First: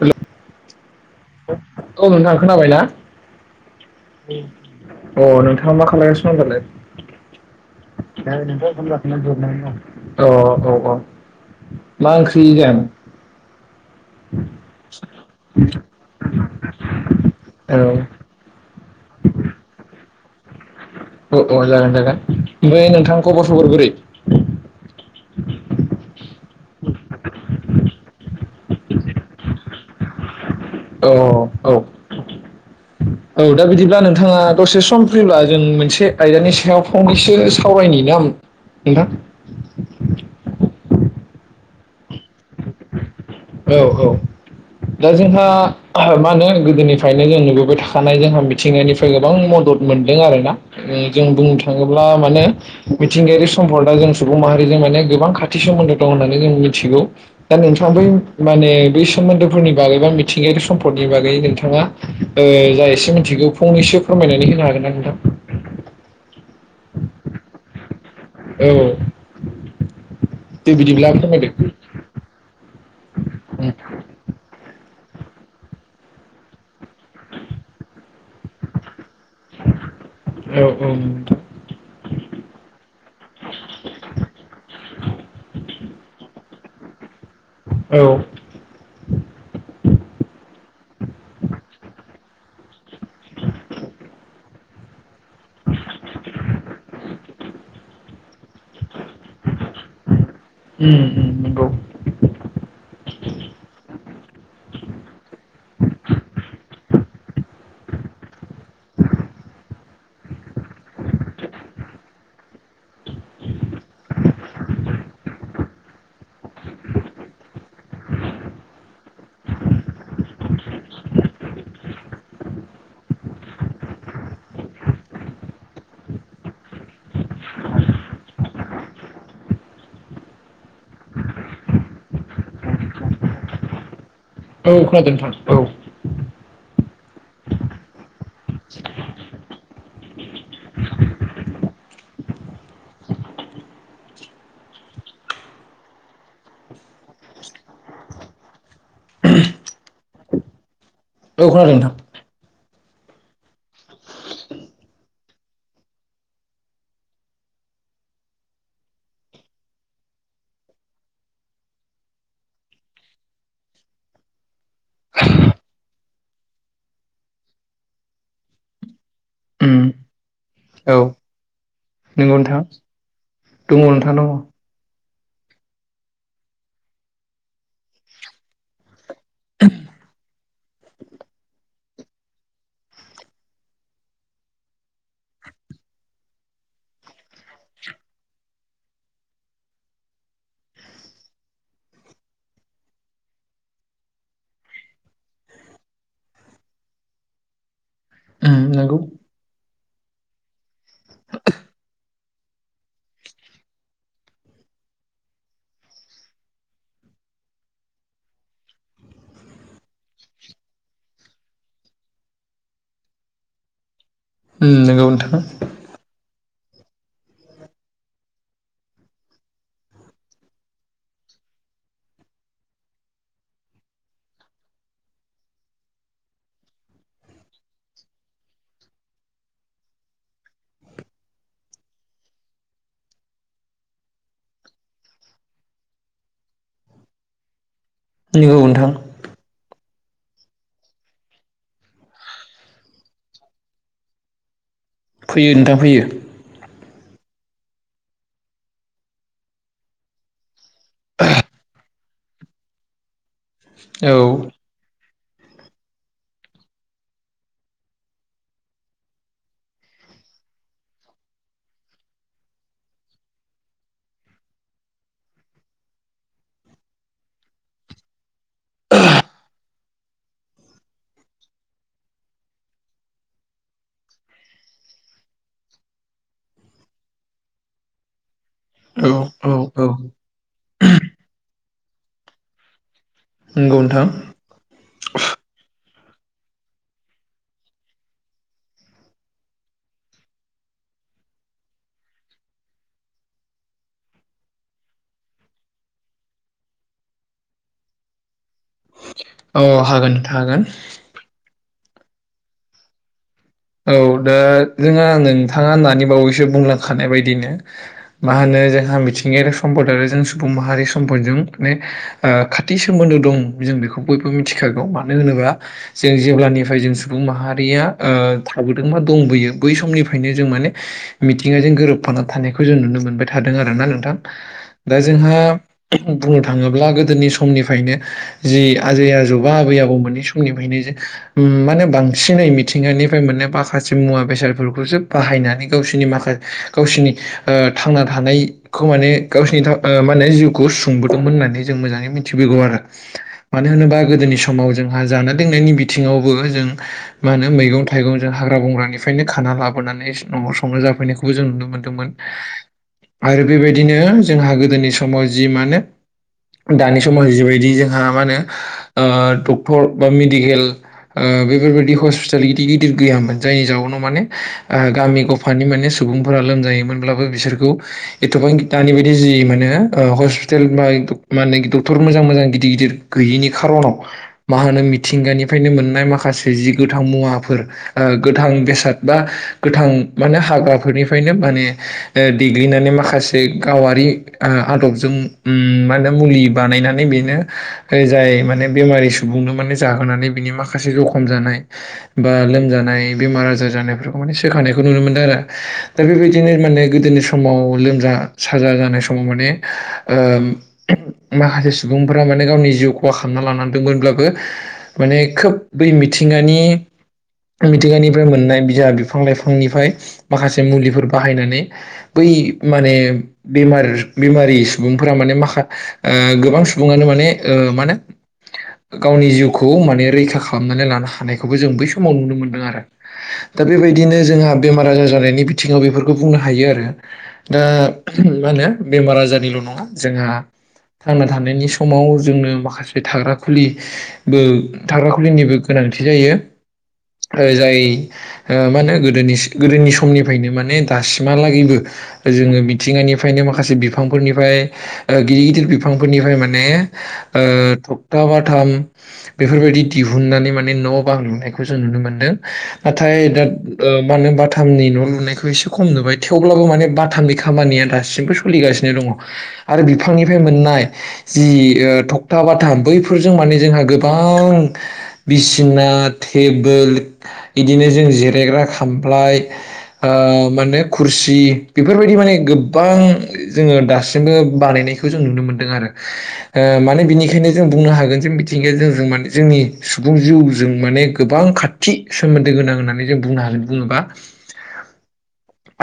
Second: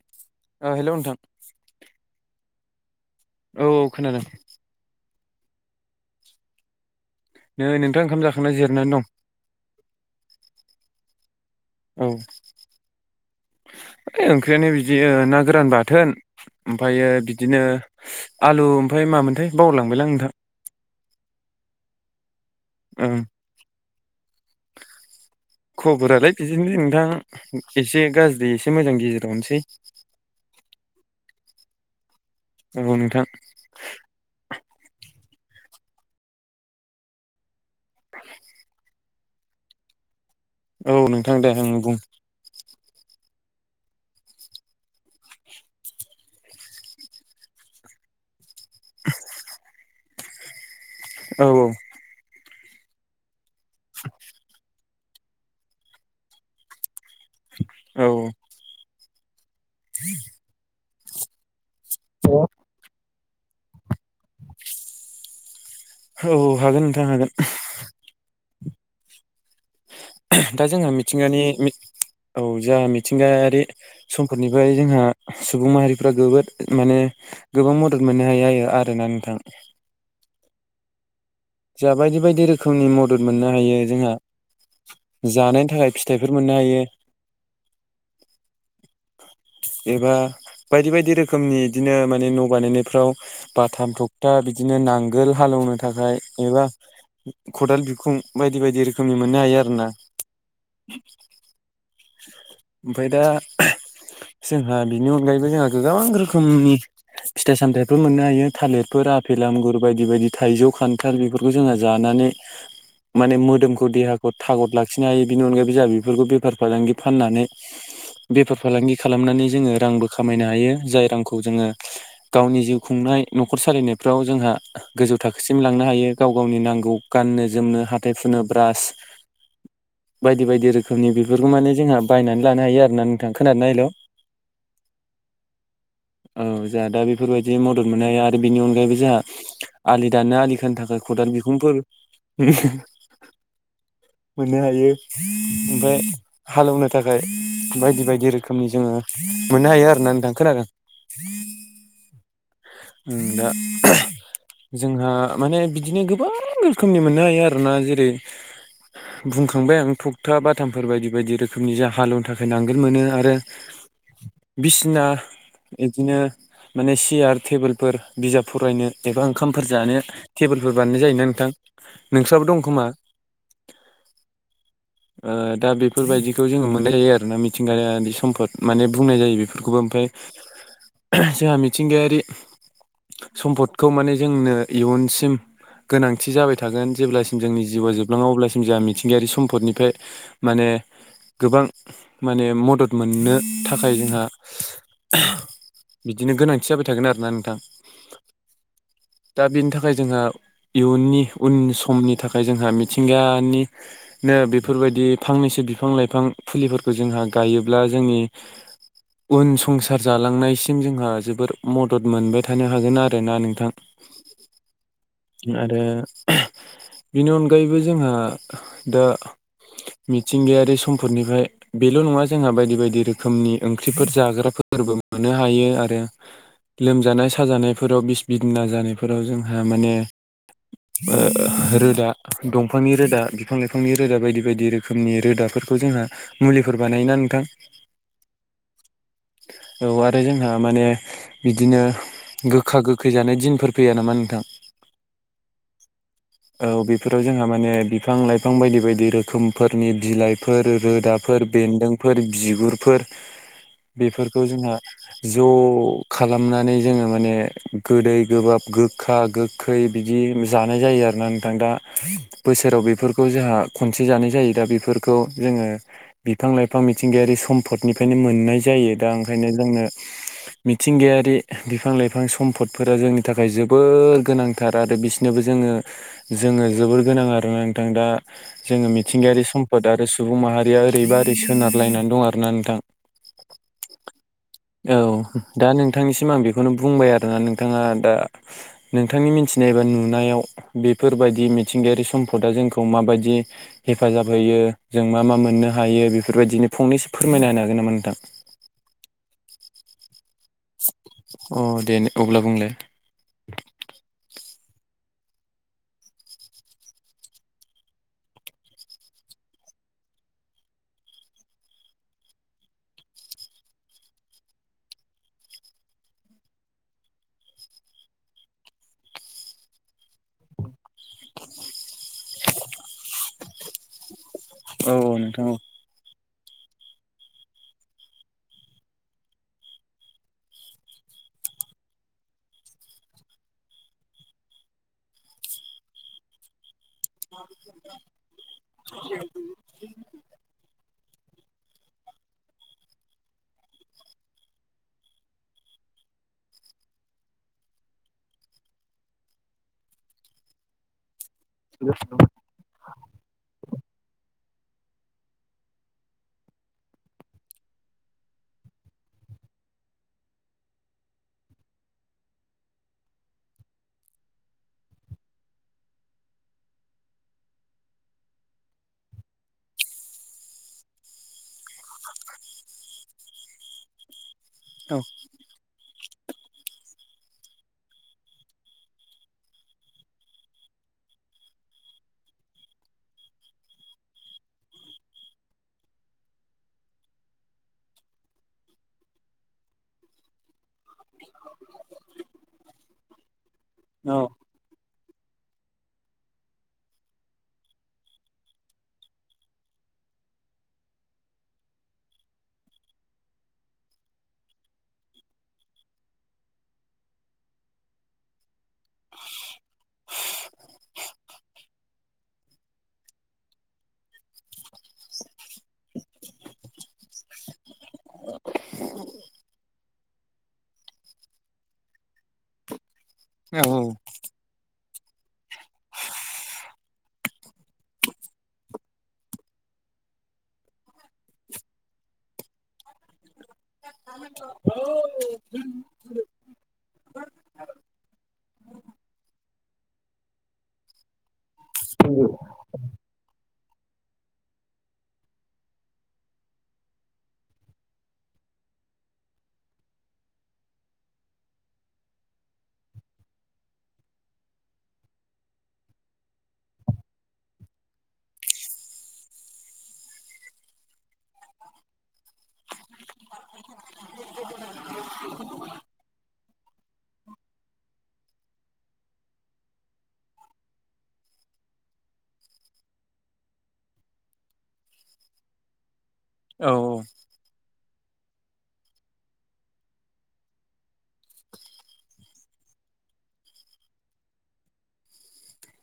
हेल' ओ हेलौ नोंथां। खोनाबायना? औ औ खोनादों अ नोंथाङा मा खालायगासिनो दं दालाय? नै नोंथां ओंखाम जाखांना अ जिरायनानै दं औ औ मा ओंख्रि जायामोन? ए ओं ख्रियानो बिदि ओ ना गोरान बाथोन ओमफायो बिदिनो औ आलु ओमफ्राय मामोनथाय बावलायलांबायलां नोंथां अ अ जागोन जागोन ओमफाय ओं नोंथां खबर सबर बोरै? खबरालाय बिदिनो जों दा एसे गाज्रि एसे मोजां गेजेरावनोसै। औ औ औ औ नोंथां औ दा बिदिब्ला नोंथाङा दसे सम फ्रिब्ला जों मोनसे आयदानि सायाव फंनैसो सावरायनि नाम नोंथां। औ नोंथां दे ओं बुं औ ओ दा जोंहा मा होनो गोदोनिफ्रायनो जों नुबोबाय थाखानाय जोंहा मिथिंगानिफ्राय गोबां मद द मोनदों आरोना। उम जों औ बुंनो थाङोब्ला माने मिथिंगायारि सम्फदा जों सुबुं माहारिजों माने गोबां खाथि सोमोन्दो दं होननानै जों मिथिगौ। दा नोंथां बै औ माने बै सोमोन्दोफोरनि बागै बा मिथिंगायारि सम्फदनि बागै नों थाङा औ ओ जा एसे मिथिगौ फंनैसो फोरमायनानै होनो हागोन ना नोंथां? औ औ हागोन नोंथां हागोन। ए दा जोंहा मिथिंगानि फोरमायदो मिथ औ जोआ मिथिंगायारि सम्फदनिफाय जोंहा सुबुं माहारिफ्रा गोबोद माने गोबां मदद मोननो हायो आयो आरोना नोंथां। औ औ नों जा बायदि बायदि रोखोमनि मदद मोननो हायो जोंहा जानायनि थाखाय फिथाइफोर मोननो हायो। औ एबा बायदि बायदि रोखोमनि इदिनो माने न' बानायनायफ्राव बाथाम थगथा बि दिनो नांगोल हालौवनो थाखाय एबा खदाल बिखुं बायदि बायदि रोखोमनि मोननो हायो आरोना। उम उम नोंगौ ओमफाय दा जोंहा बिनि अनगायैबो जोङा गोबां रोखोमनि फिथाइ सामथाइफोर मोननो हायो थालिरफोर आफेल आंगुर बायदि बायदि थाइजौ खान थाल बेफोरखौ जोङा जानानै माने मोदोमखौ देहाखौ थाग'द लाखिनो हायो। बेनि अनगायै जोआ बिफोरखौ बेफार फालांगि फाननानै बेफार फालांगि खालामनानै जोङो रांबो खामायनो हायो जाय रांखौ जोङो गावनि जिउ खुं नाय न'खर सालायनायफ्राव जोंहा गोजौ थाखोसिम लां नो हायो‌ गाव गावनि नांगौ गाननो जोमनो हाथाय हुनो ब्रास बायदि बायदि रोखोमनि बेफोरखौ माने जोंहा बायनानै लानो हायो आरोना नोंथां। खोनादोना हेल' औ खोनादों नोंथां औ आ दा बेफोरबायदि मदद मोननो आरो बिनि अनगायैबो जोहा आलि दाननो आलि खोनो थाखाय खदाल बिखुंफोर मोननो हायो। ओमफाय हालौनो थाखाय बायदि बायदि रोखोमनि जोङो मोननो हायो आरोना नोंथां खोनादों औ खोनादों नोंथां। ओं दा जोंहा माने बिदिनो गोबां रोखोमनि मोननो हायो आरोना जेरै बुंखांबाय आं थखथा बाथामफोर बायदि बायदि रोखोमनि जा हालेवनो थाखाय नांगोल मोनो आरो बिसना बिदिनो माने सियार टेबोलफोर बिजाब फरायनो एबा ओंखामफोर जानो उम टेबोलफोर औ बानायनाय जायोना नोंथां नंगौ नोंस्राबो दं नोंथां खोमा? दङ नोंथां दङ ओ दा बेफोरबायदिखौ जोङो मोननाय जायो आरोना मिथिंगायानि सम्फद माने बुंनाय जायो बेफोरखौबो ओमफ्राय जोंहा मिथिंगायारि सम्पदखौ माने जोंनो इयुनसिम गोनांथि जाबाय थागोन जेब्लासिम जोंनि जिउआ जोबलाङो अब्लासिम जोंहा मिथिंगायारि सम्फदनिफ्राय माने गोबां माने मदद मोननो थाखाय जोंहा बिदिनो गोनांथि जाबाय थागोन आरोना नोंथां उम नंगौ दा बेनि था खाय जोंहा इयुननि उन समनि थाखाय जोंहा मिथिंगानिनो बेफोर बायदि फांनैसो बिफां-लाइफां फुलिफोरखौ जोंहा गायोब्ला जोंनि उन संसार जालांनायसिम जोंहा जोबोर मदद मोनबाय थानो हागोन आरोना नोंथां। उम नंगौ नोंथां आरो बेनि अनगायैबो जोंहा दा मिथिंगायारि समफोरनिफ्राय बेल' नङा जोंहा बायदि-बायदि रोखोमनि ओंख्रिफोर जाग्रा फोरबो मोननो हायो आरो लोमजानाय साजानायफोराव बिस-बिदिना जानायफोराव जों माने रोदा, दंफांनि रोदा, बिफां-लाइफांनि रोदा बायदि बायदि रोखोमनि रोदाफोर खौ जोंहा मुलिफोर बानायोना नोंथां। नंगौ नोंथां। औ आरो जोंहा माने बिदिनो गोखा-गोखै जानाय दिनफोर फैया नामा नों थां। फैयो नोंथां फैयो। बेफोराव जोंहा माने बिफां-लाइफां बायदि बायदि रोखोमफोरनि बिलाइफोर, रोदाफोर बेन्दों फोर बिगुरफोर औ बेफोरखौ जोंहा ज' खालामनानै जोङो माने गोदै गोबाब गो खा-गोखै बिदि जानाय जायो आरोना नोंथां। दा बोसोराव बेफोरखौ जोंहा खन से जानाय जायो दा बेफोरखौ जोङो बिफां-लाइफां मिथिंगायारि सम्फदनिफ्रायनो मोननाय जायो। दा ओंखायनो जोंनो मिथिंगायारि बिफां-लाइफां सम्फदफोरा जोंनि थाखाय जोब बोर गोनांथार आरो बिसोरनोबो जोङो-जोङो जोबोर गोनां आरो नोंथां दा जोङो मि औ मिथिंगायारि औ औ सम्द आरो सुबुं माहारिया ओरैबा ओरै सोनारलायनानै दं आरोना नोंथां। नंगौ नोंथां। औ दा नोंथांनिसिम आं बेखौनो बुंबाय आरोना नोंथाङा दा [inaudible] नोंथांनि मिथिनाय एबा नुनायाव बेफोरबायदि मिथिंगायारि सम्पदा जोंखौ माबायदि हेफाजाब होयो जों मा मा मोननो हायो बेफोरबायदिनो फंनैसो फोरमायना होनो हागोन नामा नोंथां? औ हागोन नोंथां हागोन। अ दे अब्ला बुंलाय। औ दा जोंहा आंङो नोंथाङा दानि बावैसो बुंलांखानाय बायदिनो मा होनो जोंहा मिथिंगायारि सम्पद आरो जों सुबुं माहारि सम्पदजों माने खाथि ओ सोमोन्दो दं जों बेखौ बयबो मिथिखागौ मानो होनोबा जों जेब्लानिफ्राय जों सुबुं माहारिया ओ थाबोदों बा दंबोयो बै समनिफ्रायनो जों माने मिथिंगाजों गोरोबफाना थानायखौ जों नुनो मोनबाय थादों आरोना नोंथां। औ दा जोंहा नोंथां औ बुंनो थाङोब्ला गोदोनि समनिफ्रायनो जि आजै-आजौबा आबै-आबौमोननि समनिफ्रायनो जे माने बांसिनै मिथिंगानि फ्राय मोननाय माखासे मुवा बेसादफोरखौसो बाहायनानै गावसोरनि माखा गावसोरनि ओ थांना थानायखौ माने गावसोरनि माने जिउखौ सोंबोदोंमोन होननानै जों मोजाङै मिथिबोगौ आरो मानो होनोबा गोदोनि समाव जोंहा जानाय लोंनायनि बि थिंङावबो जों मा होनो मैगं थाइगं जों हाग्रा बंग्रानिफ्रायनो खाना लाबोनानै न'आव संनो जाफैनायखौ जों नुनो मोनदोंमोन आरो बेबायदिनो जोंहा गोदोनि समाव जि माने। दानि समाव जिबायदि जोंहा मा होनो ओ डक्टर बा मेडिकेल ओ बेफोरबायदि हस्पिटालि गिदिर गिदिर गैयामोन जायनि जाउावनाव माने गामि गफानि माने सुबुंफोरा लोमजायोमोनब्लाबो बिसोर खौ एथ'बां दानि बायदि जि मा होनो हस्पिताल बा मानो डक्टर मोजां मोजां गिदिर गिदिर गैयिनि खार'नाव मा होनो औ मिथिंगानिफ्रायनो मोननाय माखा माखासे जि गोथाव मुवा फोर ओ गोथां बेसाद बा गोथां मा होनो हाग्रा फोरनिफ्रायनो माने ओ देग्लिनानै माखासे गावारि आदबजों उम मा होनो मुलि बानायनानै बेनो जाय माने बेमारि सुबुंनो माने जाहोनानै बिनि माखासे जखम जानाय बा लोमजानाय बेमार आजार जानायफोरखौ औ माने सोखानायखौ नुनो मोनो। दा बेबायदिनो माने गोदोनि समाव लोमजा साजा जानाय समाव माने ओ माखासे सुबुंफोरा माने गावनि जिउ खहा खालामना लानां दमोनब्लाबो माने खोब बै मिथिंगानि मिथिगानिफ्राय मोननाय बिजाब बिफां लाइफांनिफ्राय माखासे मुलिफोर बाहायनानै बै माने बेमार बेमारि सुबुंफोरा माने माखा गोबां सुबुङानो माने माने ओ माने गावनि जिउखौ माने रैखा खालामनानै लानो हानायखौबो जों बै समाव नुनो मोनदों आरो दा बेबायदिनो जोंहा बेमार आजार जानायनि बिथिङाव बेफोरखौ बुंनो हायो आरो दा मा होनो बेमार आजारनिल' नङा जोंहा थांना थानायनि समाव जोंनो माखासे थाग्रा खुलिबो थाग्रा खुलिनिबो गोनांथि जायो जाय मा होनो गोदोनि गोदोनि समनिफ्रायनो माने दासि मालागैबो जोङो मिथिंगानिफ्रायनो मा खासे बिफांफोरनिफ्राय गिदिर गिदिर बिफांफोरनिफ्राय माने थगथा बाथाम बेफोरबायदि दिहुननानै मान न' बां लुनाय जों नुनो मोन नाथाय दा मानो होन बाथामनि न' लुनायखौसे खम नुबाय थेव माने बाथामनि खामानिया दासिमबो सोलिगासिनो दङ आरो बिफांनिफ्राय मोननाय जि थखथा बाथाम बैफोरजों माने जोंहा गोबां बिसिना टेबोल इदिनो जों जिरायग्रा खामफ्लाय माने खुरसि खुसि बेफोरबायदि माने गोबां जोङो दासिमबो बानायनायखौ जों नुनो मोन्दों आरो माने बिनिखायनो जों बुंनो हागोन ज मिथिंगाया जों जों माने जोंनि सुबुं जिउ जों माने गोबां खाथि सोमोन्दो गोनां होननानै जों बुंनो होन बुङोबा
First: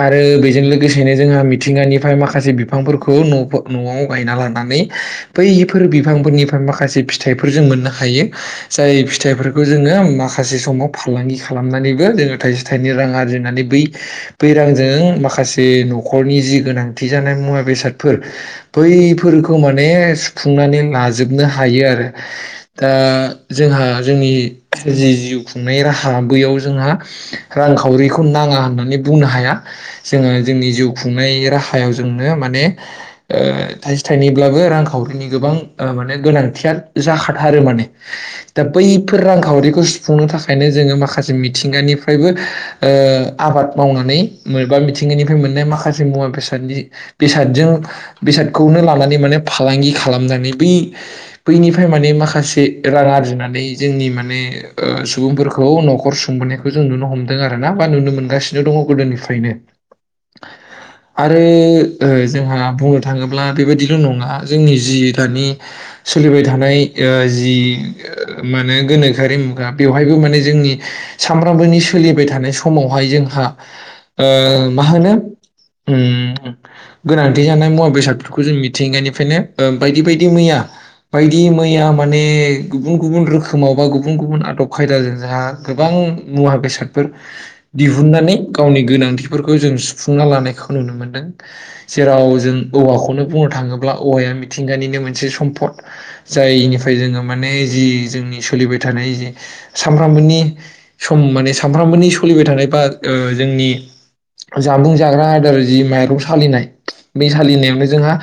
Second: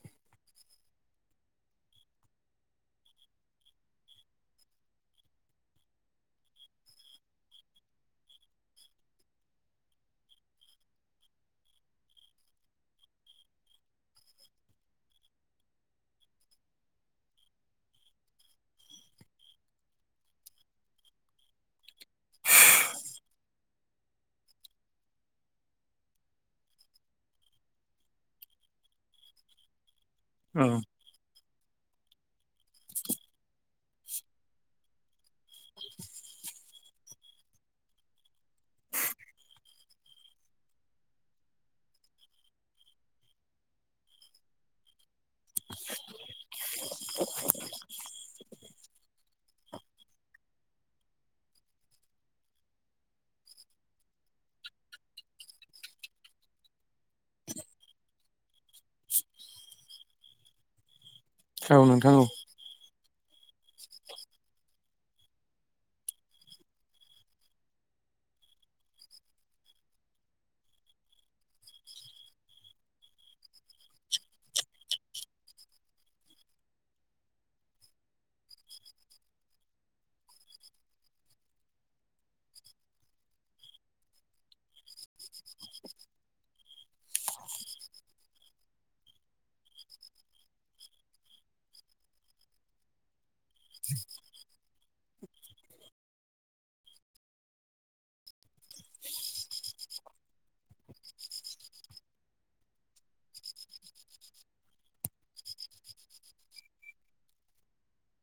आरो बेजों लोगोसेनो जोंहा मिथिंगानिफ्राय माखासे बिफांफोरखौ न' न'आव गायना लानानै बैफोर बिफांफोरनिफ्राय माखासे फिथाइफोर जों मोननो हायो जाय फिथाइफोरखौ जोंङो [unintelligible] माखासे समाव फालांगि खालामनानैबो जोङो थाइसे थाइनै रां आरजिनानै बै बै रांजों माखासे माखासे न'खरनि जि गोनांथि जानाय मुवा बेसादफोर बैफोरखौ माने सुफुंनानै लाजोबनो हायो आरो दा जोंहा जोंनि जि जिउ खुंनाय राहा बैयाव जोंहा रांखावरिखौ नाङा होननानै बुंनो हाया जोङो औ जोंनि जिउ खुंनाय राहा सायाव जोंनो माने थाइसे थाइनैब्लाबो रांखावरिनि गोबां मान गोनांथि जाखाथारो माने दा बैफोर रांखावरिखौ सुफुंनो थाखायनो जोङो माखासे मिथिंगानिफ्रायबो आबाद मावनानै मोनबा मिथि बिनाखायनो मोननाय माखासे मुवा बेसाद बेबादिजों बेसादखौनो लानानै फालांगि खालामनानै बै बैनिफ्राय माने माखासे रां आरजिनानै जोंनि माने। सुबुंफोरखौ न'खर सुंबोनायखौ जों नुनो हमदों आरो ना बा नुनो मोनगासिनो दङ गोदोनिफ्रायनो आरो औ नोंथां औ जोंहा बुङो थाङोब्ला बेबायदिल' नङा जोंनि जि दानि सोलिबाय थानाय ओ जि माने गोनोखोआरि मु गा बेवहायबो माने जोंनि सामफ्रामबोनि सोलिबाय थानाय समावहाय जोंहा मा होनो ओम गोनांथि जानाय मुवा बेसादफोरखौ जों मिथिंगानिफ्रायनो बायदि बायदि मैया बायदि मैया माने गुबुन गुबुन रोखोमाव बा गुबुन गुबुन आदब खायदाजों जोंहा गोबां मुवा बेसादफोर दिहुननानै गावनि गोनांथिफोरखौ जों सुफुंना लानायखौ नुनो मोनदों जेराव जों औवाखौनो बुंनो थाङोब्ला औवाया मिथिं गानिनो मोनसे सम्पद जायनिफ्राय जोङो माने जि जोंनि सोलिबाय थानाय जि सानफ्रामबोनि सम माने सानफ्रामबोनि सोलिबाय थानाय बा जोंनि जामुं जाग्रा आदार जि माइरं सालिनाय बै सालिनायावनो जोंहा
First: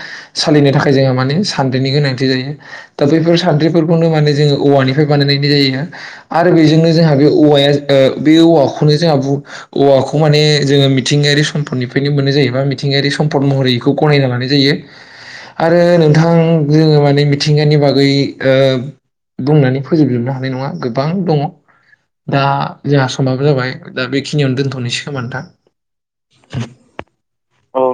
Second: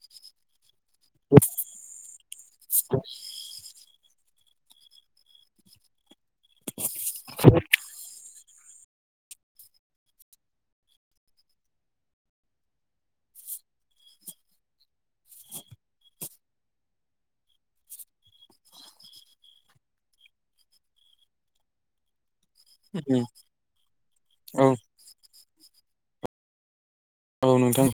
सालिनो थाखाय जोंहा माने सान्द्रिनि गोनांथि जायो दा बैफोर सान्द्रि बेफोरखौनो माने जोङो औवानिफ्राय बानायनाय जायो आरो बेजोंनो जोंहा बे औवाया ओ बेयो औवाखौनो जोंहा बु औवाखौ माने जोङो मिथिंगायारि सम्पदनिफ्रायनो मोननाय जायो बा मिथिंगायारि सम्पद महरै इखौ गनायना लानाय जायो। आरो नोंथां जोङो माने मिथिंगानि बागै ओ बुंनानै फोजोबजोबनो हानाय नङा। गोबां दङ'। दा जोंहा समाबो जाबाय। दा बेखिनियावनो औ दोनथ'नोसै खोमा नोंथां। [inaudible] औ नोंथां।